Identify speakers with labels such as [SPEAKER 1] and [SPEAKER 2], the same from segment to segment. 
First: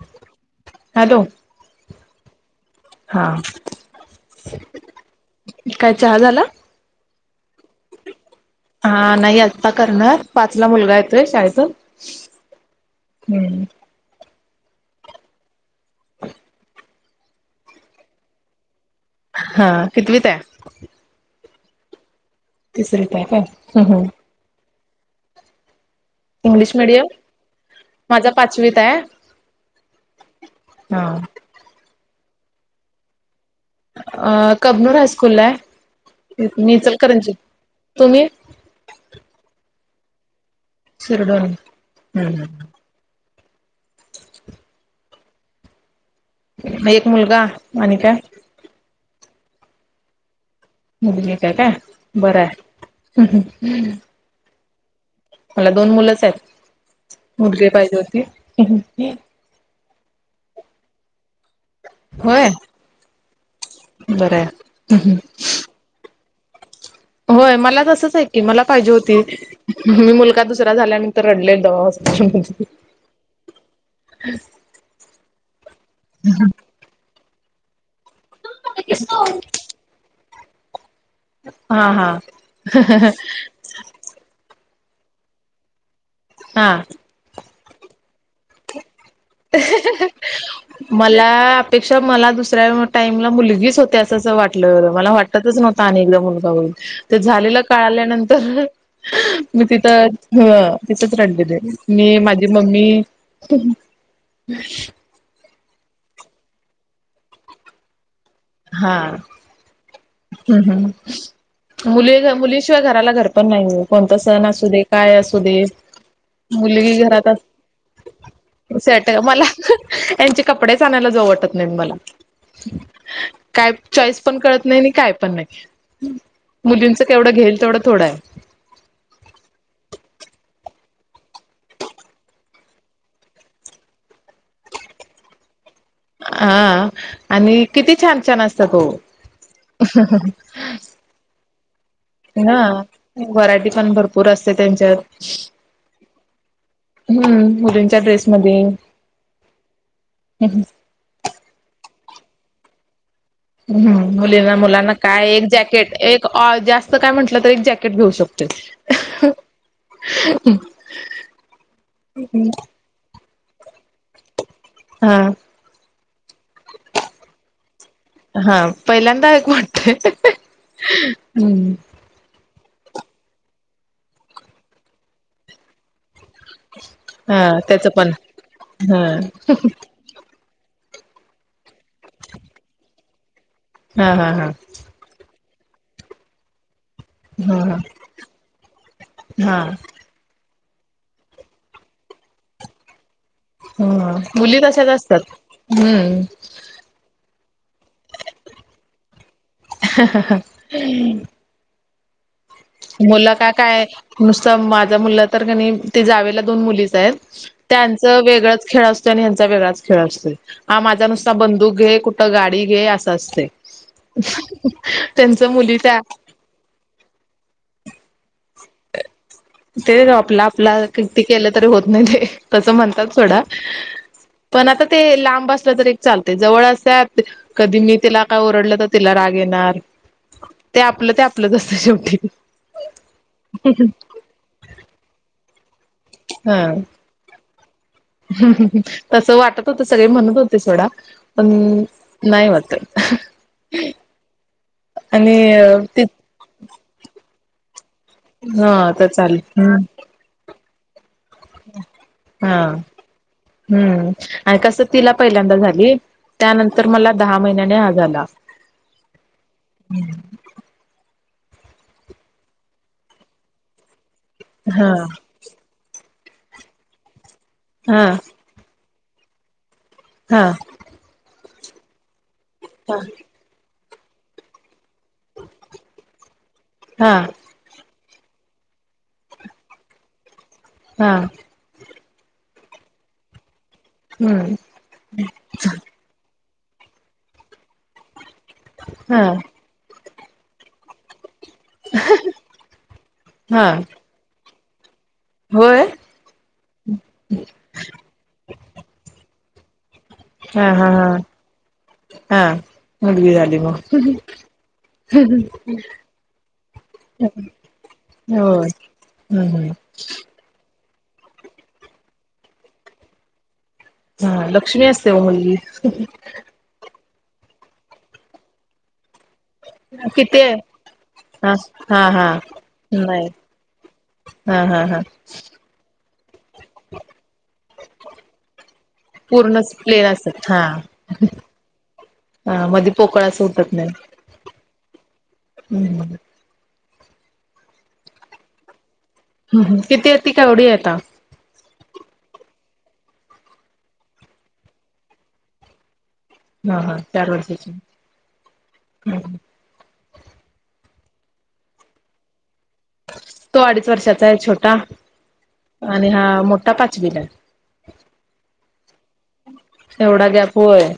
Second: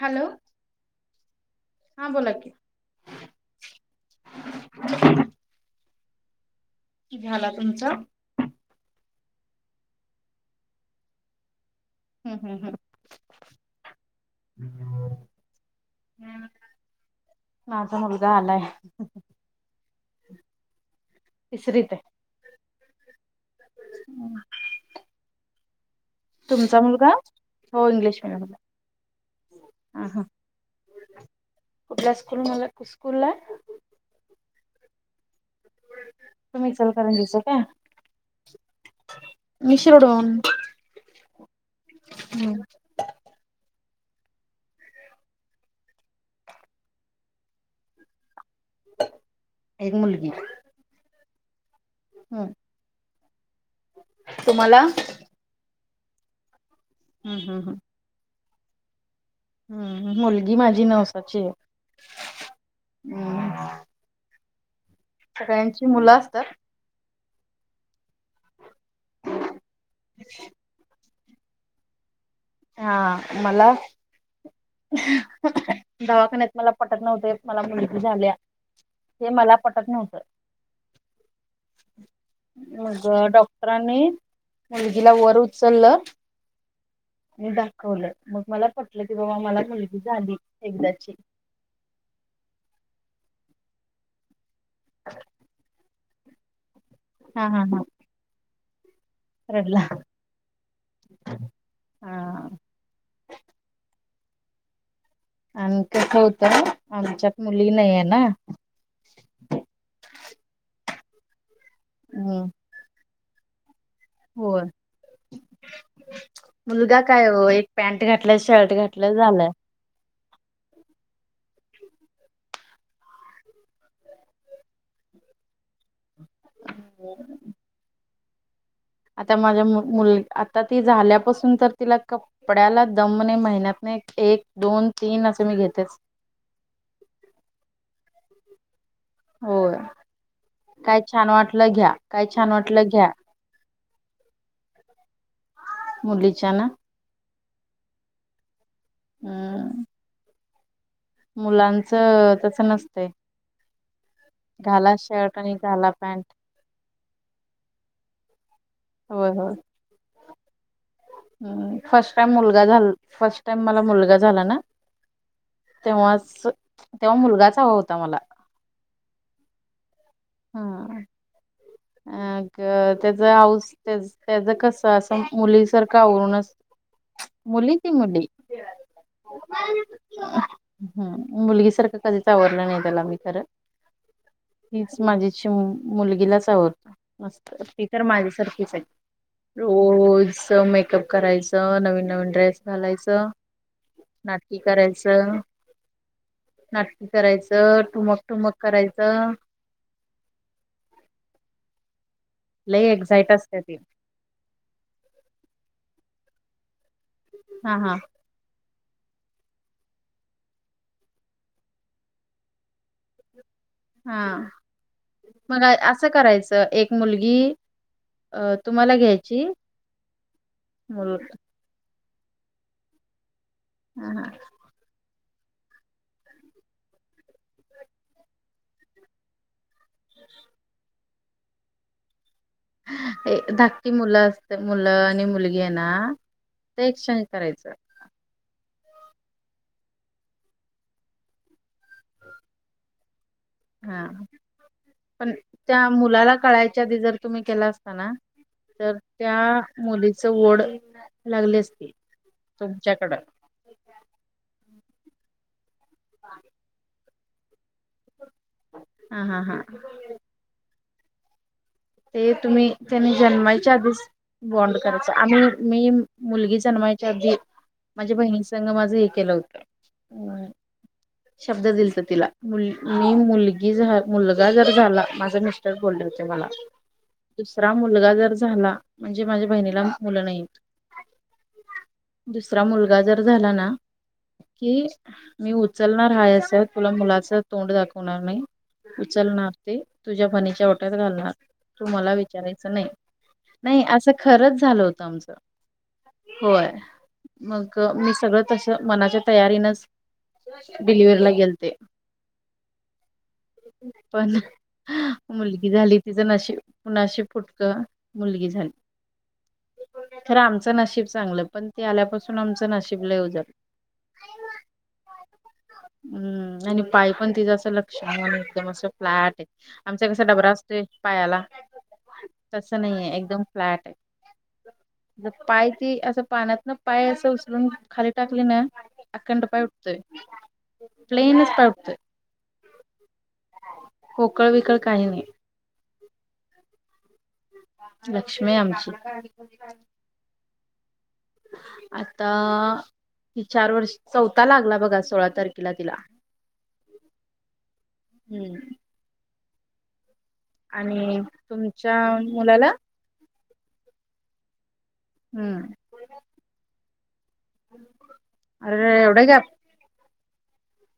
[SPEAKER 1] Hello
[SPEAKER 2] hello
[SPEAKER 1] हा बोला कि
[SPEAKER 2] हा काय चहा झाला?
[SPEAKER 1] झाला तुमचा?
[SPEAKER 2] हा नाही आत्ता करणार पाचला मुलगा येतोय शाळेतुन.
[SPEAKER 1] हम्म हम्म हम्म. माझा मुलगा आलाय.
[SPEAKER 2] हा कितवीत आहे?
[SPEAKER 1] तिसरीत आहे.
[SPEAKER 2] तिसरीतय काय ह हम. इंग्लिश
[SPEAKER 1] तुमचा
[SPEAKER 2] मिडियम
[SPEAKER 1] मुलगा? हो इंग्लिश
[SPEAKER 2] माझा
[SPEAKER 1] मिडियम ला
[SPEAKER 2] पाचवीतय.
[SPEAKER 1] हा हा.
[SPEAKER 2] हा.
[SPEAKER 1] कुठल्या स्कूल मले स्कूललाय?
[SPEAKER 2] अ कबनूर हायस्कूलाय.
[SPEAKER 1] तुम्ही
[SPEAKER 2] मी इचलकरंची
[SPEAKER 1] इचलकरंजीच काय?
[SPEAKER 2] तुम्ही?
[SPEAKER 1] मी शिरढोण.
[SPEAKER 2] शिरढोण हम्म हम्म ह. एक मुलगा आणि काय?
[SPEAKER 1] एक मुलगी.
[SPEAKER 2] मुलगी एक हाय काय बरंय
[SPEAKER 1] हम्म
[SPEAKER 2] हम्म हं हं.
[SPEAKER 1] तुम्हाला?
[SPEAKER 2] दोन मुलंच आहेत
[SPEAKER 1] हम्म हम्म
[SPEAKER 2] मुलगी पाहिजे होती हं हं.
[SPEAKER 1] हम्म मुलगी माझी नवसाची आहे
[SPEAKER 2] होय
[SPEAKER 1] अम्म.
[SPEAKER 2] बरं आहे.
[SPEAKER 1] सगळ्यांची मुलं असतात
[SPEAKER 2] होय मला तसंच आहे की मला पाहिजे होती मी मुलगा दुसरा झाल्यान तर रडले दवा
[SPEAKER 1] हा मला दवाखान्यात मला पटत नव्हते मला मुलगी झाल्या हे मला पटत नव्हतं
[SPEAKER 2] हा हा
[SPEAKER 1] मग डॉक्टरांनी मुलगीला वर उचललं.
[SPEAKER 2] हा.
[SPEAKER 1] मग दाखवलं. मग मला पटलं की बाबा मला मुलगी झाली एकदाची.
[SPEAKER 2] मला अपेक्षा मला दुसऱ्या टाईमला मुलगी ीच होत्या असं असं वाटलं मला वाटतच नव्हता अनेकदा मुलगा होईल ते
[SPEAKER 1] हा
[SPEAKER 2] झालेला
[SPEAKER 1] हा हा
[SPEAKER 2] कळल्यानंतर. मी
[SPEAKER 1] रडला.
[SPEAKER 2] तिथं ह तिथंच रडलेली मी माझी
[SPEAKER 1] हा.
[SPEAKER 2] मम्मी हम्म.
[SPEAKER 1] आणि कस होतं आमच्यात मुली नाही आहे ना
[SPEAKER 2] हा हम् हम मुली
[SPEAKER 1] हम्म.
[SPEAKER 2] मुलीशिवाय घराला घर पण नाही कोणता सण
[SPEAKER 1] होय
[SPEAKER 2] असू दे काय असू दे मुलगी
[SPEAKER 1] मुलगा काय
[SPEAKER 2] घरात
[SPEAKER 1] ओ एक पॅन्ट घातलं शर्ट
[SPEAKER 2] असली सट
[SPEAKER 1] घातलं
[SPEAKER 2] मला
[SPEAKER 1] झालं.
[SPEAKER 2] यांचे कपडेच आणायला जाऊ वाट मला काय चॉईस पण कळत नाही काय पण नाही मुलींचं केवढं घेईल तेवढा थोडा आहे
[SPEAKER 1] आता माझ्या मुल आता ती झाल्यापासून तर तिला कपड्याला दम नाही महिन्यातनं एक दोन तीन असे मी घेतेच
[SPEAKER 2] हा आणि किती छान छान असत ओ
[SPEAKER 1] होय काय छान वाटलं घ्या काय छान
[SPEAKER 2] ना
[SPEAKER 1] वाटलं घ्या
[SPEAKER 2] व्हरायटी पण भरपूर असते त्यांच्यात
[SPEAKER 1] मुली
[SPEAKER 2] हम्म मुलींच्या ड्रेसमध्ये.
[SPEAKER 1] हम्म.
[SPEAKER 2] हम् ह
[SPEAKER 1] मुलांचं तस नसतंय.
[SPEAKER 2] मुलींना मुलांना
[SPEAKER 1] घाला
[SPEAKER 2] काय
[SPEAKER 1] शर्ट
[SPEAKER 2] एक
[SPEAKER 1] आणि घाला
[SPEAKER 2] जॅकेट
[SPEAKER 1] पॅन्ट.
[SPEAKER 2] एक जास्त काय म्हंटलं तर एक जॅकेट घेऊ शकतो [inaudible]
[SPEAKER 1] ह फर्स्ट टाइम मुलगा झा फर्स्ट टाइम मला मुलगा झाला ना
[SPEAKER 2] हम
[SPEAKER 1] तेव्हाच तेव्हा मुलगाचा हवा होता मला.
[SPEAKER 2] हा पहिल्यांदा एक वाटतय.
[SPEAKER 1] हा.
[SPEAKER 2] हम्म
[SPEAKER 1] अग त्याच आऊस त्याच कस असं मुलीसारखं आवरूनच
[SPEAKER 2] हा
[SPEAKER 1] मुली
[SPEAKER 2] त्याच
[SPEAKER 1] ती
[SPEAKER 2] पण
[SPEAKER 1] मुली.
[SPEAKER 2] हा
[SPEAKER 1] हम् मुलगी सारखं कधीच आवरलं नाही त्याला मी खरं.
[SPEAKER 2] हा हा हा.
[SPEAKER 1] हीच माझी मुलगीलाच आवरतो मस्त
[SPEAKER 2] हा हा
[SPEAKER 1] ती तर माझ्यासारखीच आहे
[SPEAKER 2] हा
[SPEAKER 1] रोज. मेकअप करायचं नवीन नवीन ड्रेस घालायच.
[SPEAKER 2] हम्म मुली
[SPEAKER 1] नाटकी
[SPEAKER 2] तशाच असतात
[SPEAKER 1] करायचं
[SPEAKER 2] हम्म
[SPEAKER 1] नाटकी करायचं. तर ठुमक ठुमक करायचं.
[SPEAKER 2] [inaudible]
[SPEAKER 1] लई एक्झाईट
[SPEAKER 2] मुलं काय
[SPEAKER 1] असते ते
[SPEAKER 2] काय नुसतं माझा मुललं तर कणी ते जावे ला दोन मुलीच
[SPEAKER 1] हा हा
[SPEAKER 2] त्यांच वेगळंच खेळ असतोय आणि ह्यांचा वेगळाच खेळ असतोय हा माझा नुसता बंदूक घे कुठं गाडी घे असं असतयं
[SPEAKER 1] हा मग
[SPEAKER 2] मुली त्या
[SPEAKER 1] असं करायचं एक मुलगी. अ तुम्हाला घ्यायचं
[SPEAKER 2] ते ग आपला आपला किती केलं तरी होत नाही ते तसं म्हणतात सोडा.
[SPEAKER 1] हा हा
[SPEAKER 2] पण आता ते लाब बसलं तर एक चालते जवळ अस कधी मी तिला काय ओरडलं तर तिला राग येणार ते आपलं ते आपलंच असतं शेवटी
[SPEAKER 1] धाककी मुलं असते मुलं आणि मुलगी घे ना ते एक्शनज करायचं.
[SPEAKER 2] ह तस वाटत होत सगळे म्हणत होते सोडा पण नाही वाट ह
[SPEAKER 1] हा पण त्या
[SPEAKER 2] ती
[SPEAKER 1] मुलाला कळायच. जर तुम्ही केला असताना
[SPEAKER 2] हा
[SPEAKER 1] तर, त्या
[SPEAKER 2] चालेल हम्म
[SPEAKER 1] मुलीच ओढ लागली असती
[SPEAKER 2] हा
[SPEAKER 1] तुमच्याकडं
[SPEAKER 2] हम्म आणि कसं तिला पहिल्यांदा झाली त्यानंतर मला दहा महिन्याने हा झाला.
[SPEAKER 1] हम हम हा ते तुम्ही त्यांनी जन्माच्या आधीच बॉड
[SPEAKER 2] हा
[SPEAKER 1] करायच आणि मी मुलगी जन्मायच्या अधी
[SPEAKER 2] हा
[SPEAKER 1] माझ्या बहिणी संघ माझं हे केलं होतं.
[SPEAKER 2] हा
[SPEAKER 1] शब्द दिलत तिला मुली
[SPEAKER 2] हा
[SPEAKER 1] मुलगी जर मुलगा जर झाला माझा मिस्टर बोलले होते मला
[SPEAKER 2] हा
[SPEAKER 1] दुसरा मुलगा जर झा म्हणजे माझ्या बहिणीला मुलं नाहीत.
[SPEAKER 2] हा.
[SPEAKER 1] दुसरा मुलगा जर झाला ना
[SPEAKER 2] हम्म
[SPEAKER 1] की मी उचलणार हाय असत. तुला मुलाच तोंड दाखवणार नाही,
[SPEAKER 2] हा
[SPEAKER 1] उचलणार ते तुझ्या फणीच्या ओट्यात घालणार. तु मला विचारायचं नाही
[SPEAKER 2] हा
[SPEAKER 1] नाही असं खरंच झालं होत.
[SPEAKER 2] होय
[SPEAKER 1] होय मग मी सगळं तस मनाच्या तयारीनच
[SPEAKER 2] हा हा हा
[SPEAKER 1] डिलिव्हला गेलते.
[SPEAKER 2] हा मुलगी झाली मग
[SPEAKER 1] पण मुलगी झाली ति ज नशीब पुनाश फुटक मुलगी
[SPEAKER 2] होय
[SPEAKER 1] झाली
[SPEAKER 2] हम्म हम्म
[SPEAKER 1] तर आमच नाशब चांगलं पण ते आल्यापासून आमचं नाशिब ल येऊ जात.
[SPEAKER 2] हा लक्ष्मी असतेव मुलली
[SPEAKER 1] हम्म आणि पाय पण तिझं असं लक्षण आहे, आणि एकदम असं फ्लॅट आहे आमचा कसा
[SPEAKER 2] किती
[SPEAKER 1] डबरा
[SPEAKER 2] आहे
[SPEAKER 1] असतोय पायाला
[SPEAKER 2] हा हा हा
[SPEAKER 1] तसं नाहीये
[SPEAKER 2] नाही
[SPEAKER 1] एकदम फ्लॅट आहे.
[SPEAKER 2] हा हा ह
[SPEAKER 1] पाण्यातन पाय असं उचलून खाली टाकली ना अखंड पाय
[SPEAKER 2] पूर्णच
[SPEAKER 1] उठतोय.
[SPEAKER 2] प्लेन असतात हा
[SPEAKER 1] प्लेनस पाय उडतोय
[SPEAKER 2] कळा उटत नाही.
[SPEAKER 1] काही नाही.
[SPEAKER 2] ह्.
[SPEAKER 1] लक्ष्मी आहे आमची.
[SPEAKER 2] ह किती ती कावढ आता
[SPEAKER 1] आता हि चार वर्ष चौथा लागला बघा सोळा तारखेला तिला
[SPEAKER 2] हा हा चार वर्षची
[SPEAKER 1] हम्म.
[SPEAKER 2] हम
[SPEAKER 1] आणि तुमच्या मुलाला
[SPEAKER 2] तो अडीच वर्षाचा आहे छोटा
[SPEAKER 1] हम्म
[SPEAKER 2] आणि हा मोठा पाचवीला आहे.
[SPEAKER 1] अरेे एवढा गॅप
[SPEAKER 2] एवढा गॅप होय,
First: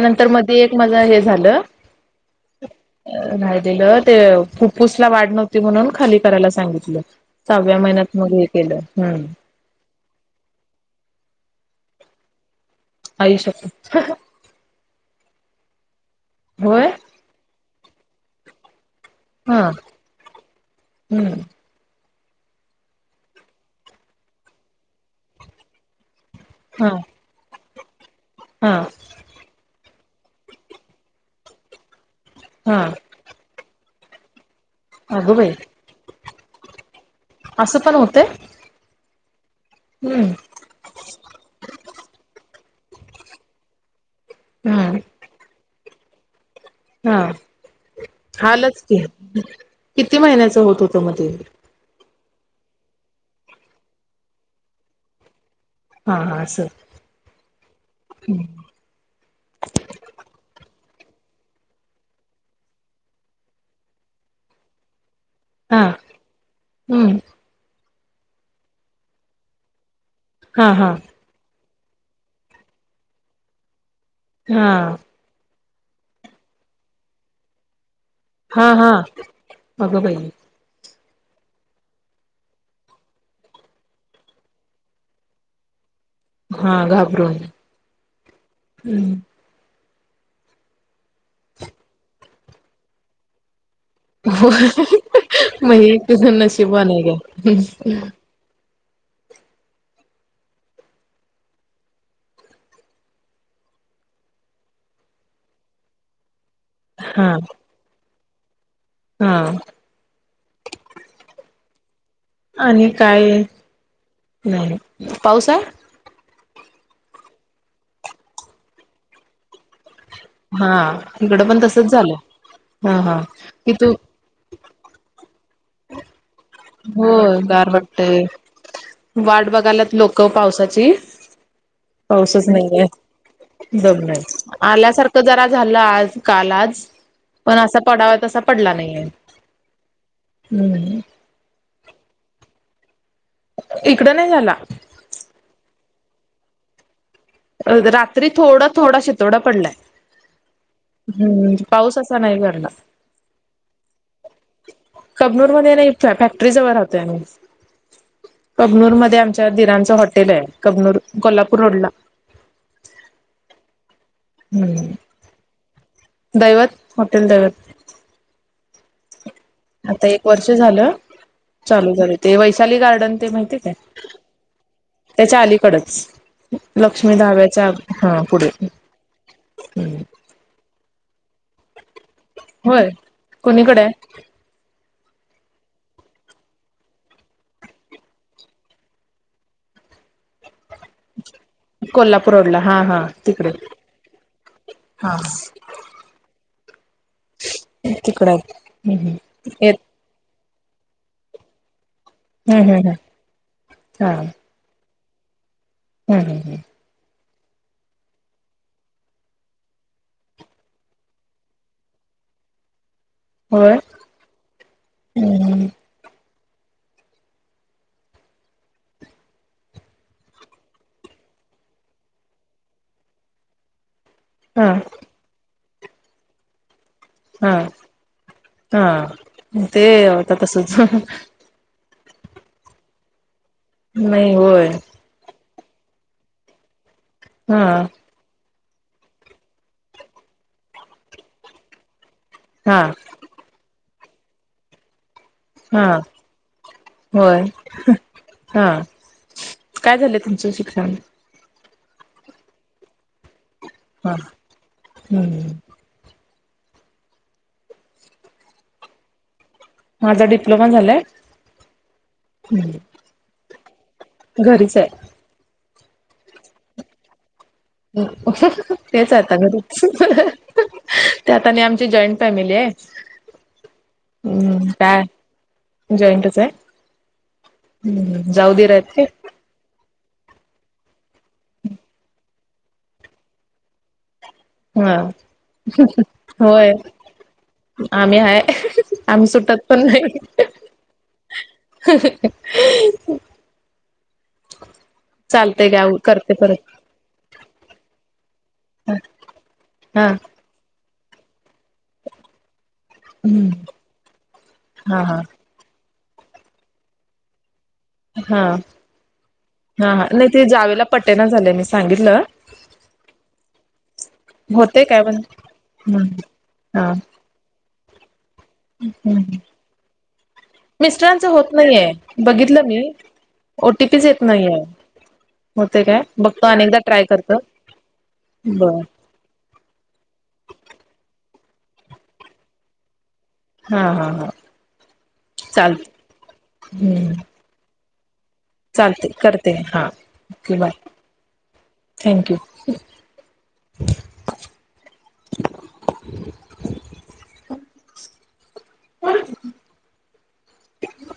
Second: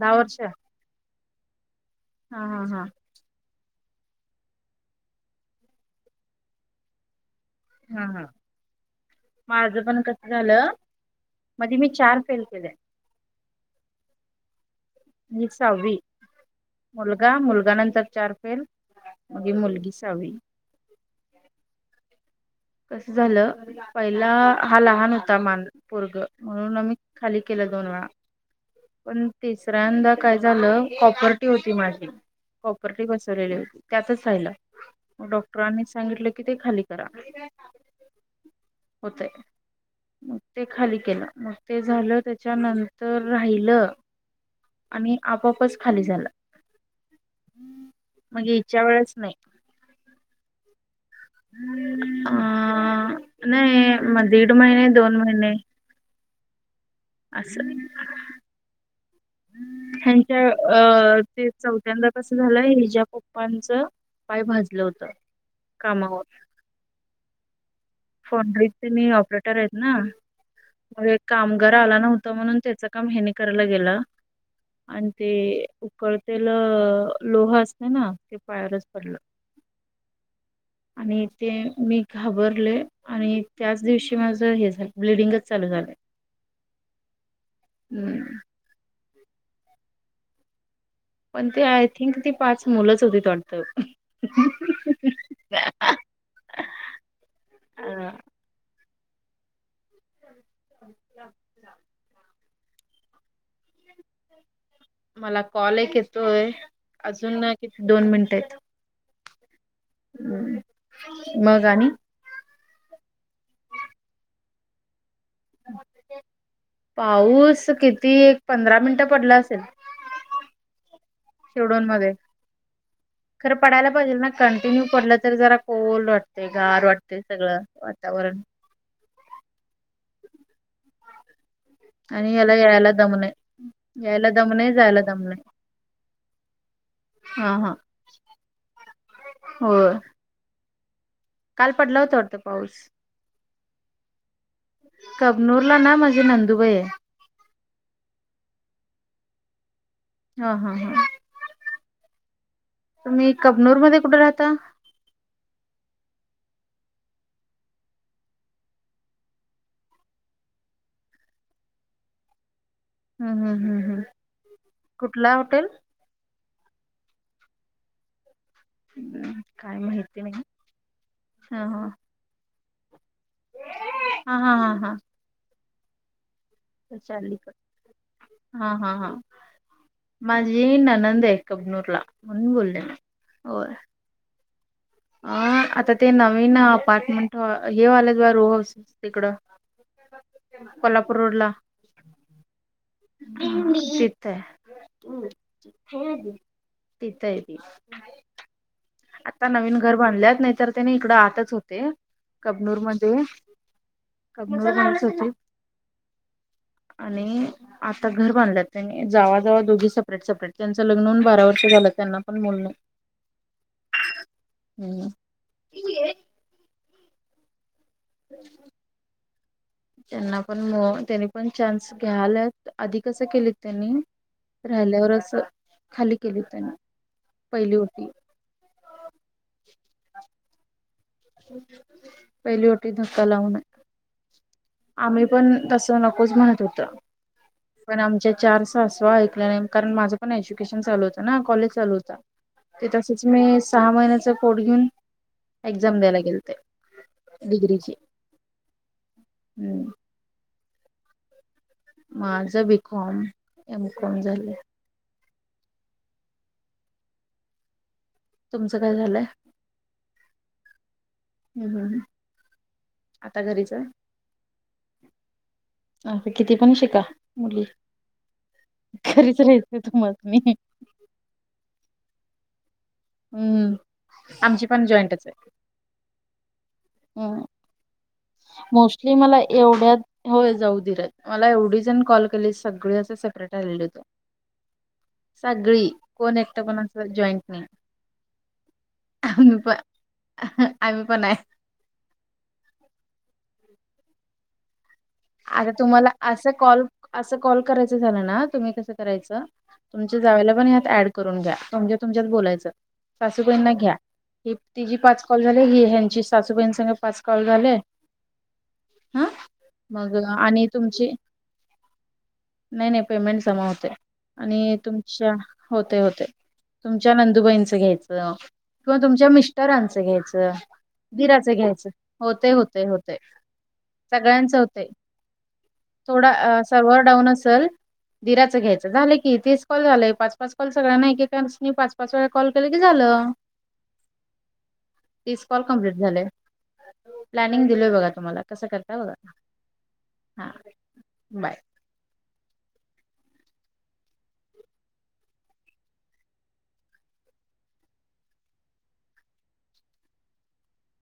[SPEAKER 1] दहा वर्ष
[SPEAKER 2] मध्ये एक माझं हे झालं.
[SPEAKER 1] हा हा हा.
[SPEAKER 2] दिलं ते फुप्फुसला वाढ नव्हती, म्हणून खाली करायला सांगितलं. सहाव्या महिन्यात
[SPEAKER 1] ह
[SPEAKER 2] मग हे केलं हम्म
[SPEAKER 1] पण कस झालं मध्ये मी चार फेल आहे
[SPEAKER 2] आयुष्यात.
[SPEAKER 1] एक सहावी मुलगा मुलगा नंतर चार फेल मगे
[SPEAKER 2] हा
[SPEAKER 1] मुलगी सावी...
[SPEAKER 2] हम्म
[SPEAKER 1] कस झालं पहिला हा लहान होता माझं पोरग.. म्हणून
[SPEAKER 2] हा
[SPEAKER 1] आम्ही खाली केलं दोन वेळा
[SPEAKER 2] हा
[SPEAKER 1] पण तिसऱ्यांदा.. काय झालं कॉपर्टी होती माझी
[SPEAKER 2] हा
[SPEAKER 1] कॉपर्टी बसरलेली होती त्यातच राहिल
[SPEAKER 2] अगं बाई
[SPEAKER 1] डॉक्टरांनी सांगितलं की ते खाली करा.
[SPEAKER 2] असं पण होतय
[SPEAKER 1] होतय मग ते खाली केलं मग ते झालं त्या.. त्याच्या नंतर राहिलं
[SPEAKER 2] हम्म
[SPEAKER 1] आणि आपपच खाली झालं.
[SPEAKER 2] हा
[SPEAKER 1] मग याच्या
[SPEAKER 2] हालच कि
[SPEAKER 1] वेळेस नाही
[SPEAKER 2] किती महिन्याच होत होत.. [inaudible]
[SPEAKER 1] अ नाही मग दीड महिने दोन महिने..
[SPEAKER 2] हां हां अस...
[SPEAKER 1] अस ह्याच्या.. अ ते चौथ्यांदा कसं झालंय ही ज्या पप्पांचं पाय भाजलं होतं.
[SPEAKER 2] हा हम्म...
[SPEAKER 1] फोन ड्रीपचे मी ऑपरेटर आहेत ना
[SPEAKER 2] हा हा
[SPEAKER 1] मग एक काम.. घर आला नव्हत म्हणून त्याच काम हेनी करायला गेलं
[SPEAKER 2] हा
[SPEAKER 1] आणि ते.. उकळतेल लोह असते ना... ते
[SPEAKER 2] हा
[SPEAKER 1] पायावरच
[SPEAKER 2] हा
[SPEAKER 1] पडलं
[SPEAKER 2] अगं बाई...
[SPEAKER 1] आणि ते मी घाबरले आणि त्याच दिवशी माझ हे झालं ब्लडिंगच चालू झालंय...
[SPEAKER 2] हा घाबरून हम्म...
[SPEAKER 1] पण ते आय थिंक ती पाच मुलंच होती डत..
[SPEAKER 2] हो मग तझ नशिब नाही
[SPEAKER 1] अ
[SPEAKER 2] का?
[SPEAKER 1] [unintelligible] [inaudible] मला कॉल एक येतोय
[SPEAKER 2] हा
[SPEAKER 1] अजून किती दोन मिनट..
[SPEAKER 2] हा
[SPEAKER 1] मग आणि...
[SPEAKER 2] आणि काय? नाही पाऊस आहे.
[SPEAKER 1] पाऊस किती एक पंधरा मिनिटं पडलं असेल.
[SPEAKER 2] हा इकडं पण
[SPEAKER 1] शिरडोन
[SPEAKER 2] तसच
[SPEAKER 1] मध्ये
[SPEAKER 2] झालं. हा हा
[SPEAKER 1] खरं
[SPEAKER 2] कि
[SPEAKER 1] पडायला
[SPEAKER 2] तू
[SPEAKER 1] पाहिजेल ना कंटिन्यू पडलं तरी जरा कोल वाट... ते गार
[SPEAKER 2] हो
[SPEAKER 1] वाटते सगळं
[SPEAKER 2] गार वाटतय
[SPEAKER 1] वातावरण...
[SPEAKER 2] वाट बघायलात लोक पावसाची...
[SPEAKER 1] आणि ह्याला यायला जमना.
[SPEAKER 2] दबलं आल्यासारखं जरा झालं आज काल आज..
[SPEAKER 1] हा
[SPEAKER 2] पण
[SPEAKER 1] हा
[SPEAKER 2] असा पडावा तसा पडला नाहीेये
[SPEAKER 1] होय
[SPEAKER 2] हम्...
[SPEAKER 1] काल पडला होता वाटत पाऊस...
[SPEAKER 2] इकडं नाही झाला.
[SPEAKER 1] कबनूर ला ना माझी नंदुबाई हाय..
[SPEAKER 2] रात्री थोडा थोडा शितोडा पडलाय.
[SPEAKER 1] हा हा हा...
[SPEAKER 2] हम्म पाऊस असा नाही भरला.
[SPEAKER 1] तुम्ही कबनूर मध्ये कुठे राहता.
[SPEAKER 2] कबनूर मध्ये नाही फॅक्टरी जवळ राहतोय आम्ही.. कबनूर मध्ये आमच्या दिराच हॉटेल आहे कबनूर कोल्हापूर रोड ला
[SPEAKER 1] हम्म हम्म हम्म हम्
[SPEAKER 2] हम्म
[SPEAKER 1] कुठला हॉटेल...
[SPEAKER 2] दैवत हॉटेल दैवत...
[SPEAKER 1] हम्...
[SPEAKER 2] आता एक वर्ष झालं
[SPEAKER 1] हा हा
[SPEAKER 2] चालू झालं ते वैशाली गार्डन.. ते माहिती हायकाय
[SPEAKER 1] हा हा हा हा
[SPEAKER 2] त्याच्या अलीकडच... लक्ष्मी
[SPEAKER 1] त्याच्या अलीकड
[SPEAKER 2] धाब्याच्या हा पुढे
[SPEAKER 1] हा हा हा
[SPEAKER 2] हम्
[SPEAKER 1] हुनदे कबनुरला
[SPEAKER 2] होय कोणीकडे हाय
[SPEAKER 1] अ आता ते नवीन अपार्टमेंट हे व्हालत बघा रोहज तिकडं
[SPEAKER 2] [inaudible]
[SPEAKER 1] कोल्हापूर रोड ला,
[SPEAKER 2] कोल्हापूर रोडला हा हा तिकडे
[SPEAKER 1] तिथं आहे
[SPEAKER 2] हा
[SPEAKER 1] तिथ हाय ते
[SPEAKER 2] तिकड आहेत हम्म
[SPEAKER 1] आता
[SPEAKER 2] हम्म येत
[SPEAKER 1] नवीन घर बांधल्यात नाही, तर तेनी इकड आठच होते
[SPEAKER 2] हम्म
[SPEAKER 1] कबनूर
[SPEAKER 2] हम्म हम्म
[SPEAKER 1] मध्ये कबनूर, तोतय [unintelligible]
[SPEAKER 2] हम् हम् हम्
[SPEAKER 1] आणि, आता घर बांधल्यात त्यांनी जावा जावा दोघी सेपरेट सेपरेट त्यांचं लग्न होऊन बारा वर्ष झालं त्यांना पण मुल,
[SPEAKER 2] होय हम्म
[SPEAKER 1] [unintelligible] [unintelligible] त्यांना पण तेनी पण चान्स घ्यायल्यात आधी कस केलित त्यांनी,
[SPEAKER 2] हा
[SPEAKER 1] राहिल्यावरच खाली केली त्यांनी
[SPEAKER 2] हा
[SPEAKER 1] पहिली ओटी
[SPEAKER 2] हा ते आता तसच
[SPEAKER 1] पहिली वटी धक्का लावून
[SPEAKER 2] नाहीय होय,
[SPEAKER 1] आम्ही पण तसं नकोच म्हणत होत
[SPEAKER 2] हा
[SPEAKER 1] पण आमच्या चार सासवा ऐकल्या नाही कारण, माझं पण एज्युकेशन चालू होत ना कॉलेज चालू होत.
[SPEAKER 2] हा
[SPEAKER 1] ते तसच मी सहा महिन्याच पोट घेऊन,
[SPEAKER 2] हा
[SPEAKER 1] एक्झाम द्यायला गेलते
[SPEAKER 2] होय
[SPEAKER 1] डिग्रीची
[SPEAKER 2] हा, काय झालंय तुमचं शिक्षण?
[SPEAKER 1] माझं बीकॉम एमकॉम झालंय
[SPEAKER 2] हम
[SPEAKER 1] तुमचं काय झालंय
[SPEAKER 2] माझा डिप्लोमा झालाय
[SPEAKER 1] हम्म हम् ह्
[SPEAKER 2] हम्म
[SPEAKER 1] आता घरीच आहे,
[SPEAKER 2] घरीच आहे
[SPEAKER 1] अ किती पण शिका मुली
[SPEAKER 2] तेच आता
[SPEAKER 1] राहायचं
[SPEAKER 2] घरीच
[SPEAKER 1] तुम्हासनी
[SPEAKER 2] त्यात आता आणि आमची जॉईंट, फॅमिली आहे,
[SPEAKER 1] हम्म आमची
[SPEAKER 2] हम्म
[SPEAKER 1] पण
[SPEAKER 2] काय जॉईंटच आहे.
[SPEAKER 1] हम्
[SPEAKER 2] जाऊ दीर आहेत ते
[SPEAKER 1] मोस्टली मला एवढ्यात, होय जाऊ दिर आहेत मला एवढी जण कॉल केले सगळ्याच सेपरेट आलेल हाइत,
[SPEAKER 2] हा
[SPEAKER 1] एकटं
[SPEAKER 2] होय
[SPEAKER 1] पण असं जॉईंट नाही
[SPEAKER 2] आम्ही आहे आम्ही सुटत पण नाही.
[SPEAKER 1] आम्ही पण आहे.
[SPEAKER 2] [unintelligible] चालतय
[SPEAKER 1] आता
[SPEAKER 2] गाव
[SPEAKER 1] तुम्हाला
[SPEAKER 2] करते
[SPEAKER 1] असं
[SPEAKER 2] परत
[SPEAKER 1] कॉल अस, कॉल करायच झालं ना तुम्ही कसं करायच
[SPEAKER 2] हा हा
[SPEAKER 1] तुमच्या जावेला पण हत ऍड करून घ्या तुमच्या तिच्यात बोयच सासू बाई घ्या
[SPEAKER 2] हा हा
[SPEAKER 1] पाच कल झा, जी सासूबाईं सांग पाच कॉल झालेय,
[SPEAKER 2] हा हा हा
[SPEAKER 1] मग
[SPEAKER 2] नाही ते
[SPEAKER 1] आणि
[SPEAKER 2] जावेला
[SPEAKER 1] तुमची
[SPEAKER 2] पटेना झाले मी सांगितलं,
[SPEAKER 1] नाही नाही पेमेंट जमा होते, आणि
[SPEAKER 2] होते काय पण
[SPEAKER 1] तुमच्या होते होते.
[SPEAKER 2] हा
[SPEAKER 1] तुमच्या नंदुबाईंचं घ्यायचं, किंवा तुमच्या मिस्टरांच घ्यायचं
[SPEAKER 2] मिस्टरांच होत
[SPEAKER 1] वीराचे घ्यायचं
[SPEAKER 2] नाहीये
[SPEAKER 1] होते
[SPEAKER 2] बघितलं मी
[SPEAKER 1] होते होते.
[SPEAKER 2] ओटीपीच येत नाही
[SPEAKER 1] सगळ्यांचं
[SPEAKER 2] आहे
[SPEAKER 1] होतंय
[SPEAKER 2] होते काय
[SPEAKER 1] थोडा
[SPEAKER 2] बघतो अनेकदा
[SPEAKER 1] सर्व्हर
[SPEAKER 2] ट्राय
[SPEAKER 1] डाऊन
[SPEAKER 2] करत,
[SPEAKER 1] असेल दिराचं घ्यायचं झालं की तीस कॉल झाले पाच पाच कॉल सगळ नाही काय पाच पाच वेळा कॉल केलं की झालं.
[SPEAKER 2] हा हा हा
[SPEAKER 1] तीस कॉल
[SPEAKER 2] चालते
[SPEAKER 1] कमप्लीट झाले
[SPEAKER 2] हम्म
[SPEAKER 1] प्लॅनिंग दिलोय बघा मला कसं करताय
[SPEAKER 2] चालते
[SPEAKER 1] बघा
[SPEAKER 2] करते हा
[SPEAKER 1] हा
[SPEAKER 2] okay bye
[SPEAKER 1] bye
[SPEAKER 2] thank you [unintelligible] ह